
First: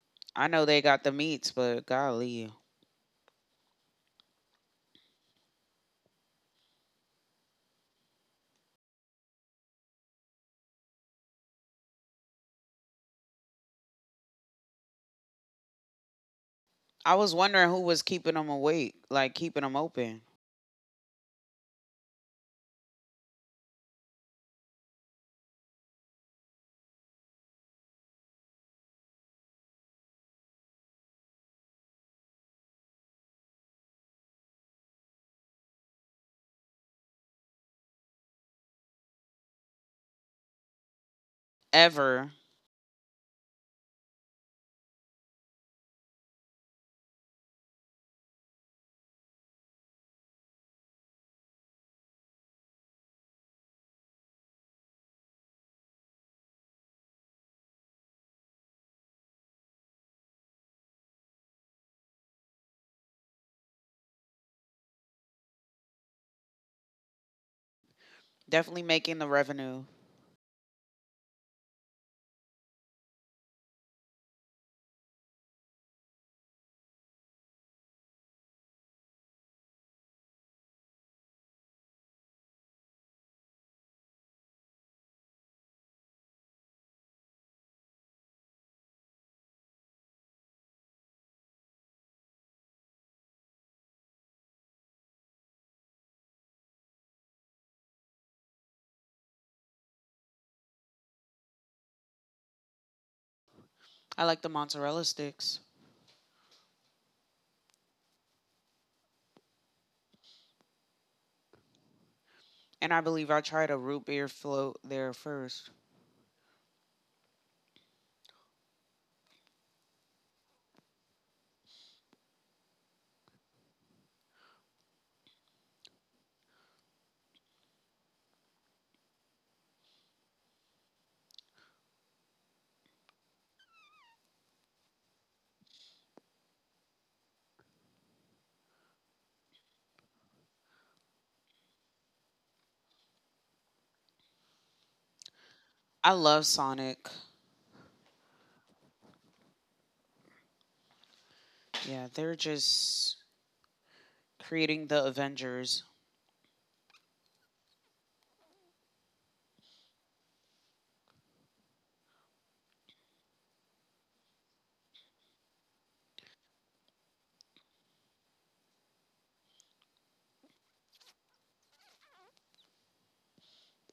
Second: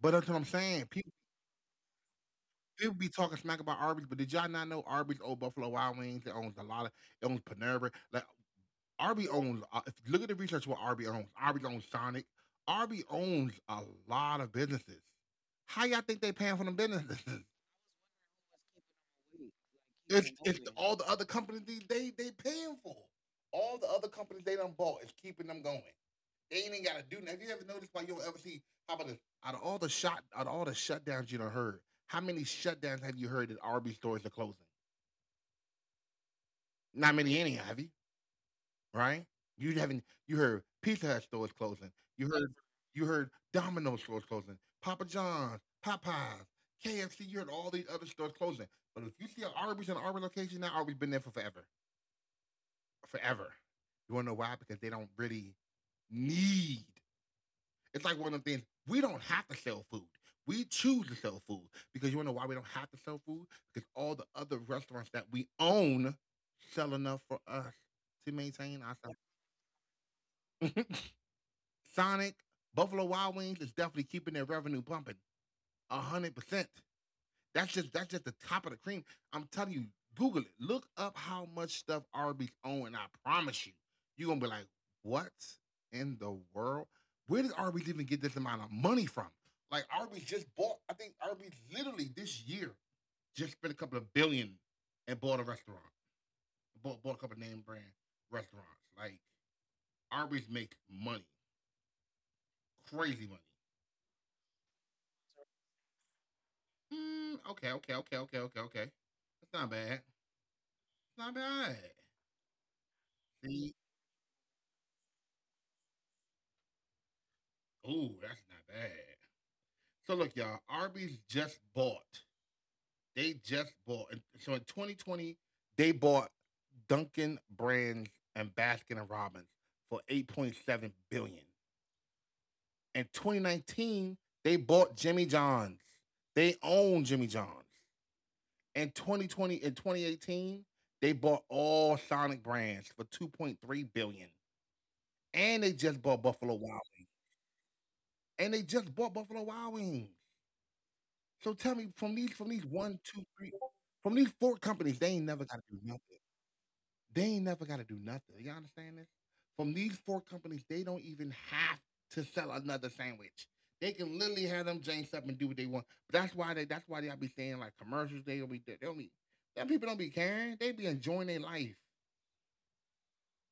Speaker 1: But that's what I'm
Speaker 2: I know they
Speaker 1: saying.
Speaker 2: got the meats, but golly,
Speaker 1: People be talking smack about Arby's, but did y'all not know Arby's Old Buffalo Wild Wings? It owns a lot of it owns Panera. Like Arby owns if you look at the research what Arby owns. Arby owns Sonic. Arby owns a lot of businesses. How y'all think they
Speaker 2: I
Speaker 1: paying for
Speaker 2: was
Speaker 1: them
Speaker 2: wondering
Speaker 1: businesses?
Speaker 2: who was
Speaker 1: Wait,
Speaker 2: keeping them awake, like keeping them
Speaker 1: like
Speaker 2: open.
Speaker 1: you It's don't know it's this. All the other companies they paying for. All the other companies they done bought is keeping them going. They ain't even gotta do nothing. Have you ever noticed why you don't ever see how about this? Out of all the shutdowns you done heard, how many shutdowns have you heard that RB stores are closing? Not many any have you, right? You haven't you heard Pizza Hut stores closing.
Speaker 2: Ever.
Speaker 1: You heard you heard Domino's stores closing, Papa John's, Popeyes, KFC, you heard all these other stores closing. But if you see an Arby's in an Arby's location now, Arby's been there for forever. Forever. You wanna know why? Because they don't really need it's like one of the things we don't have to sell food. We choose to sell food because you wanna know why we don't have to sell food? Because all the other restaurants that we own sell enough for us to
Speaker 2: Definitely
Speaker 1: maintain
Speaker 2: making the
Speaker 1: ourselves.
Speaker 2: revenue.
Speaker 1: Sonic, Buffalo Wild Wings is definitely keeping their revenue pumping. 100%. That's just the top of the cream. I'm telling you, Google it. Look up how much stuff Arby's own, and I promise you, you're gonna be like, what in the world? Where did Arby's even get this amount of money from? Like Arby's just bought, I think Arby's literally this year just spent a couple of billion and bought a restaurant. Bought a couple of name brand restaurants. Like Arby's make money, crazy money.
Speaker 2: I like the mozzarella sticks.
Speaker 1: Okay, okay, okay, okay, okay, okay. That's not bad. It's not bad.
Speaker 2: And I believe I tried a
Speaker 1: See?
Speaker 2: root beer float there first.
Speaker 1: Ooh, that's not bad. So look, y'all, Arby's just bought. They just bought. And So in 2020, they bought Dunkin' Brands and Baskin and Robbins for 8.7 billion. In 2019, they bought Jimmy John's. They own Jimmy John's. In 2018, they bought all Sonic brands for 2.3 billion. And they just
Speaker 2: I
Speaker 1: bought
Speaker 2: love
Speaker 1: Buffalo Wild
Speaker 2: Sonic.
Speaker 1: Wings. And they just bought Buffalo Wild Wings. So tell me,
Speaker 2: Yeah, they're
Speaker 1: from these
Speaker 2: just
Speaker 1: one, two, three, from these four
Speaker 2: creating the
Speaker 1: companies, they ain't never got to
Speaker 2: Avengers.
Speaker 1: do nothing. They ain't never got to do nothing. You understand this? From these four companies, they don't even have to sell another sandwich. They can literally have them jinxed up and do what they want. But that's why they be saying like commercials. They don't be, them people don't be caring. They be enjoying their life.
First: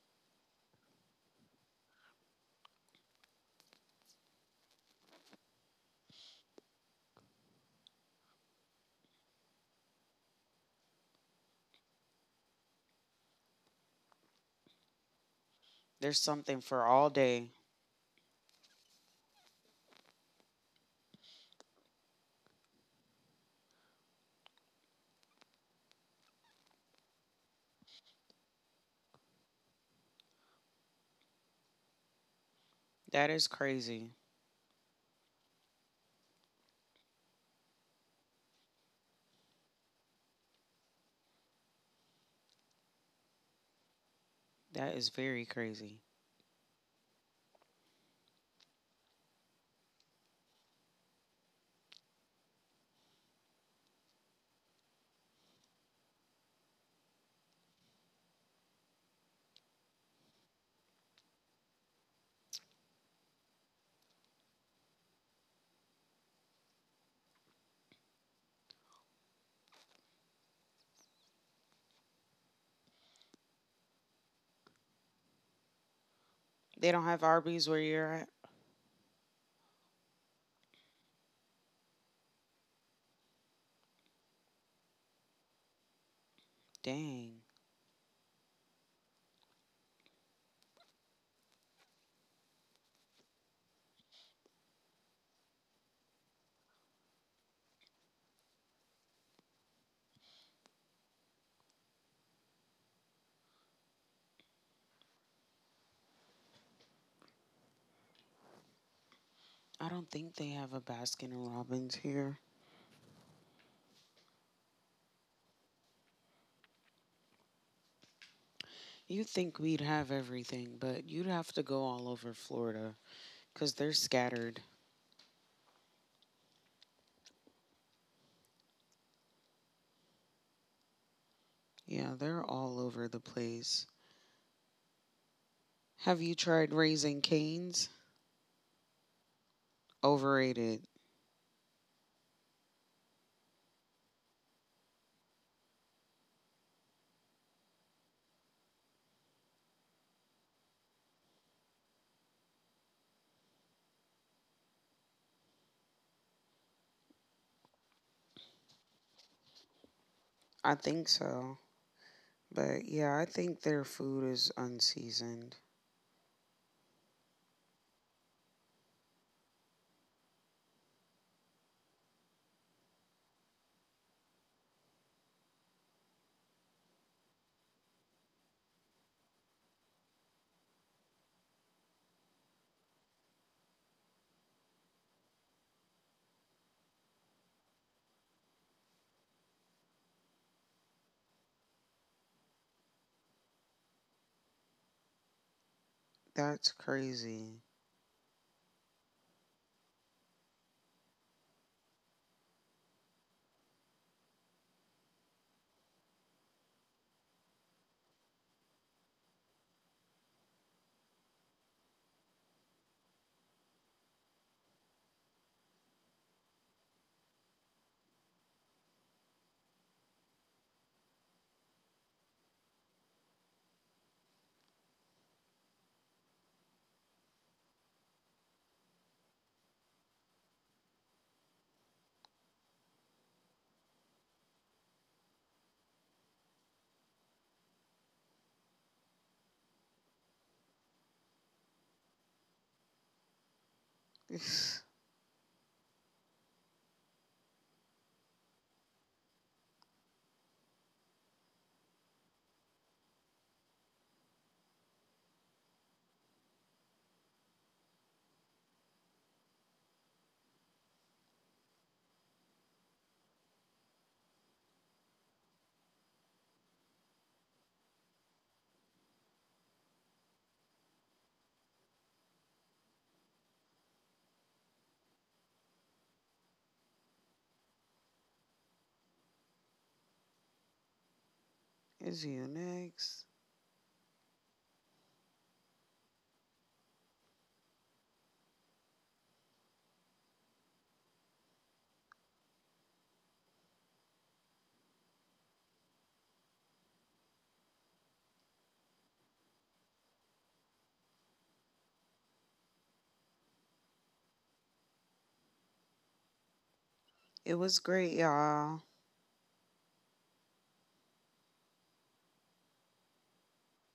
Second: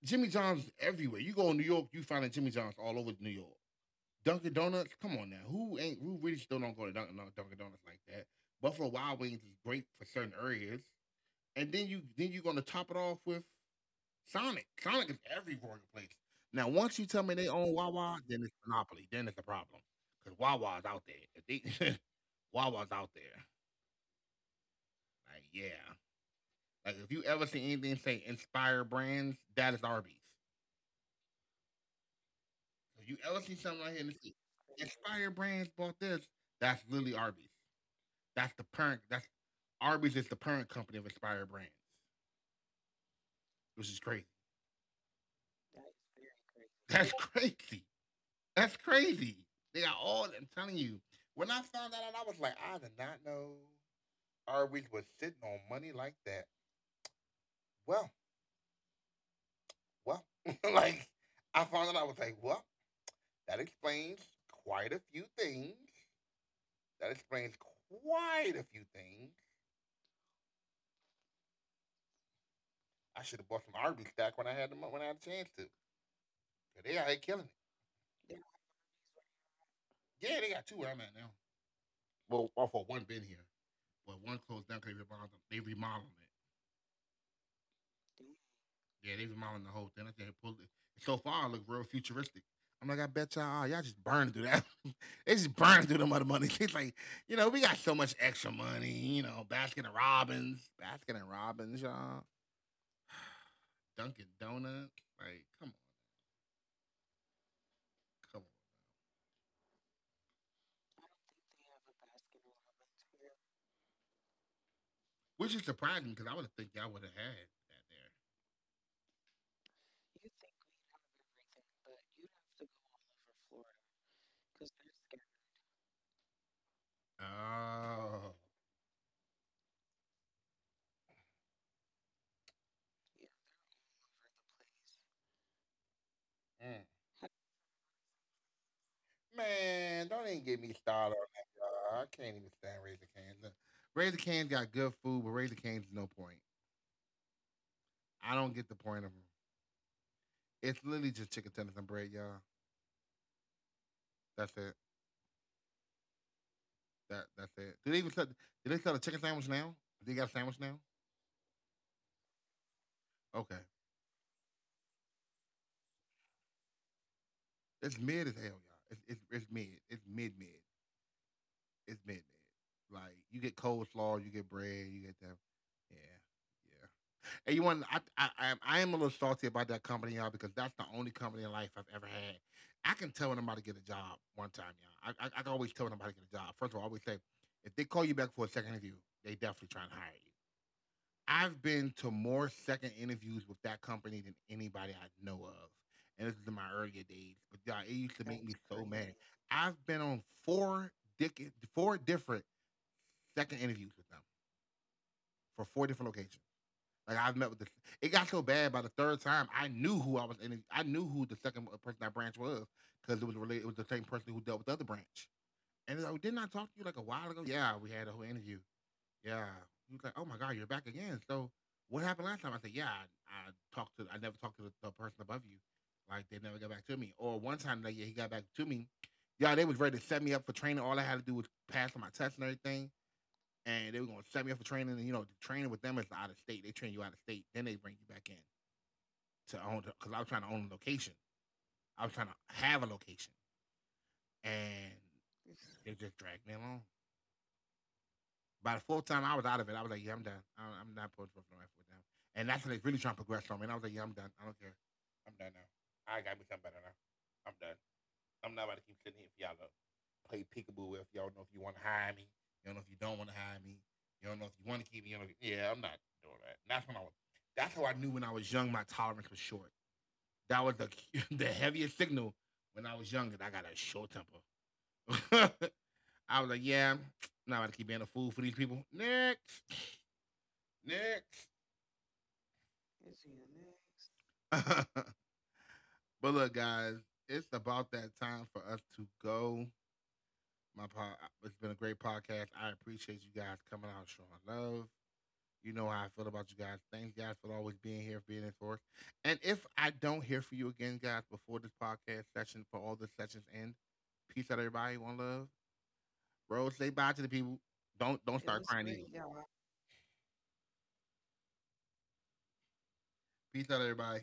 Speaker 1: Jimmy John's everywhere. You go in New York, you find a Jimmy John's all over New York. Dunkin' Donuts, come on now. Who really still don't go to Dunkin' Donuts like that? Buffalo Wild Wings is great for certain areas, and then you're gonna top it off with Sonic. Sonic is everywhere in place.
Speaker 2: There's
Speaker 1: Now,
Speaker 2: something for
Speaker 1: once you
Speaker 2: all
Speaker 1: tell me they
Speaker 2: day.
Speaker 1: own Wawa, then it's monopoly. Then it's a problem because Wawa's out there. If they, Wawa's out there. Like yeah, like if you ever see anything say Inspire Brands, that is Arby's. If you ever see
Speaker 2: That is
Speaker 1: something out here in the city,
Speaker 2: crazy.
Speaker 1: Inspire Brands bought this, that's literally Arby's. That's the parent. That's Arby's is the parent company of Inspired Brands, which is crazy.
Speaker 2: That is very crazy.
Speaker 1: That's crazy. That's crazy. They got all. I'm telling you. When I found that out, I was like, I did not know Arby's was sitting on money like that. Well, well, like I found out, I was like, well, that explains quite a few things. That explains quite a few things. I should have bought some Arby's stock when I had the when I had a chance to. They
Speaker 2: They
Speaker 1: out here
Speaker 2: don't have
Speaker 1: killing
Speaker 2: Arby's where you're at?
Speaker 1: it. Yeah, they got two where I'm at now. Well, off of one bin here. Well, one closed down because they remodeled. They remodeling it.
Speaker 2: Dang.
Speaker 1: Yeah, they remodeling the whole thing. I think they pulled it. So far, it looks real futuristic. I'm like, I bet y'all just burn through that. they just burn through them other money. It's like, you know, we got so much extra money. You know, Baskin and Robbins, y'all. Dunkin' Donuts. Like, come on, come on.
Speaker 2: I don't think they have a Baskin and Robbins here.
Speaker 1: Which is surprising because I would have think y'all would have had
Speaker 2: You'd think we'd have everything, but you'd have to go all over Florida because they're scattered.
Speaker 1: that there. Oh.
Speaker 2: Yeah, they're all over the place. Have you
Speaker 1: Mm.
Speaker 2: tried raising canes?
Speaker 1: Man, don't even get me started
Speaker 2: Overrated.
Speaker 1: on that. Y'all. I can't even stand Razor Cane's. Look, Razor Cane's got good food, but Razor Cane's no point. I don't get the point of them. It's literally just chicken tenders and bread, y'all. That's it. That's it. Do they even sell? Do they sell a chicken sandwich now? Do they got a sandwich now?
Speaker 2: I think so. But yeah, I
Speaker 1: Okay,
Speaker 2: think their food is unseasoned.
Speaker 1: it's mid as hell, y'all. It's mid. It's mid mid. It's mid mid. Like you get coleslaw, you get bread, you get that. Yeah, yeah. And you want I am a little salty about that company, y'all, because that's the only company in life I've ever had. I can tell when I'm about to get a job one time, y'all. I can always tell when I'm about to get a job. First of all, I always say, if they call you back for a second interview, they definitely trying to hire you. I've been to more second interviews with that company than anybody I know of. And this is in my
Speaker 2: That's
Speaker 1: earlier days. But y'all,
Speaker 2: crazy.
Speaker 1: it used to make me so mad. I've been on four different second interviews with them for four different locations. Like I've met with the, it got so bad by the third time I knew who I was in. I knew who the second person that branch was because it was related. It was the same person who dealt with the other branch. And it's like, didn't I talk to you like a while ago? Yeah, we had a whole interview. Yeah, he was like, oh my god, you're back again. So what happened last time? I said, yeah, I talked to. I never talked to the person above you. Like they never got back to me. Or one time, like yeah, he got back to me. Yeah, they was ready to set me up for training. All I had to do was pass on my test and everything and they were gonna set me up for training. And you know, training with them is out of state. They train you out of state, then they bring you back in to own because I was trying to own a location. I was trying to have a location, and
Speaker 2: Is
Speaker 1: they just dragged me along. By the fourth time I was out of it, I was like, yeah, I'm done. I'm not putting forth no effort with them. And that's when they really trying to progress on me. And I was like, yeah, I'm done. I don't care. I'm done now. I gotta become better now. I'm done. I'm not about to keep sitting here for y'all to play peekaboo with. Y'all know if you want to hire me. You don't know if you don't want to hire me. You don't know if you want to keep me. You don't know if- yeah, I'm not doing that. And that's when I was. That's how I knew when I was young my tolerance was short. That was the the heaviest signal when I was young that I got a short temper. I was like, yeah, I'm not about to keep being a fool for these people. Next, next.
Speaker 2: you next?
Speaker 1: but look, guys, it's about that time for us to go. My pod, it's been a great podcast. I appreciate you guys coming out, showing love. You know how I feel about you guys. Thanks, guys, for always being here, being in for us. And if I don't hear from you again, guys, before this podcast session, for all the sessions end, peace out, everybody. One love, bro. Say bye to the people.
Speaker 2: It was
Speaker 1: Don't
Speaker 2: great,
Speaker 1: don't start crying.
Speaker 2: y'all.
Speaker 1: Either. Peace out, everybody.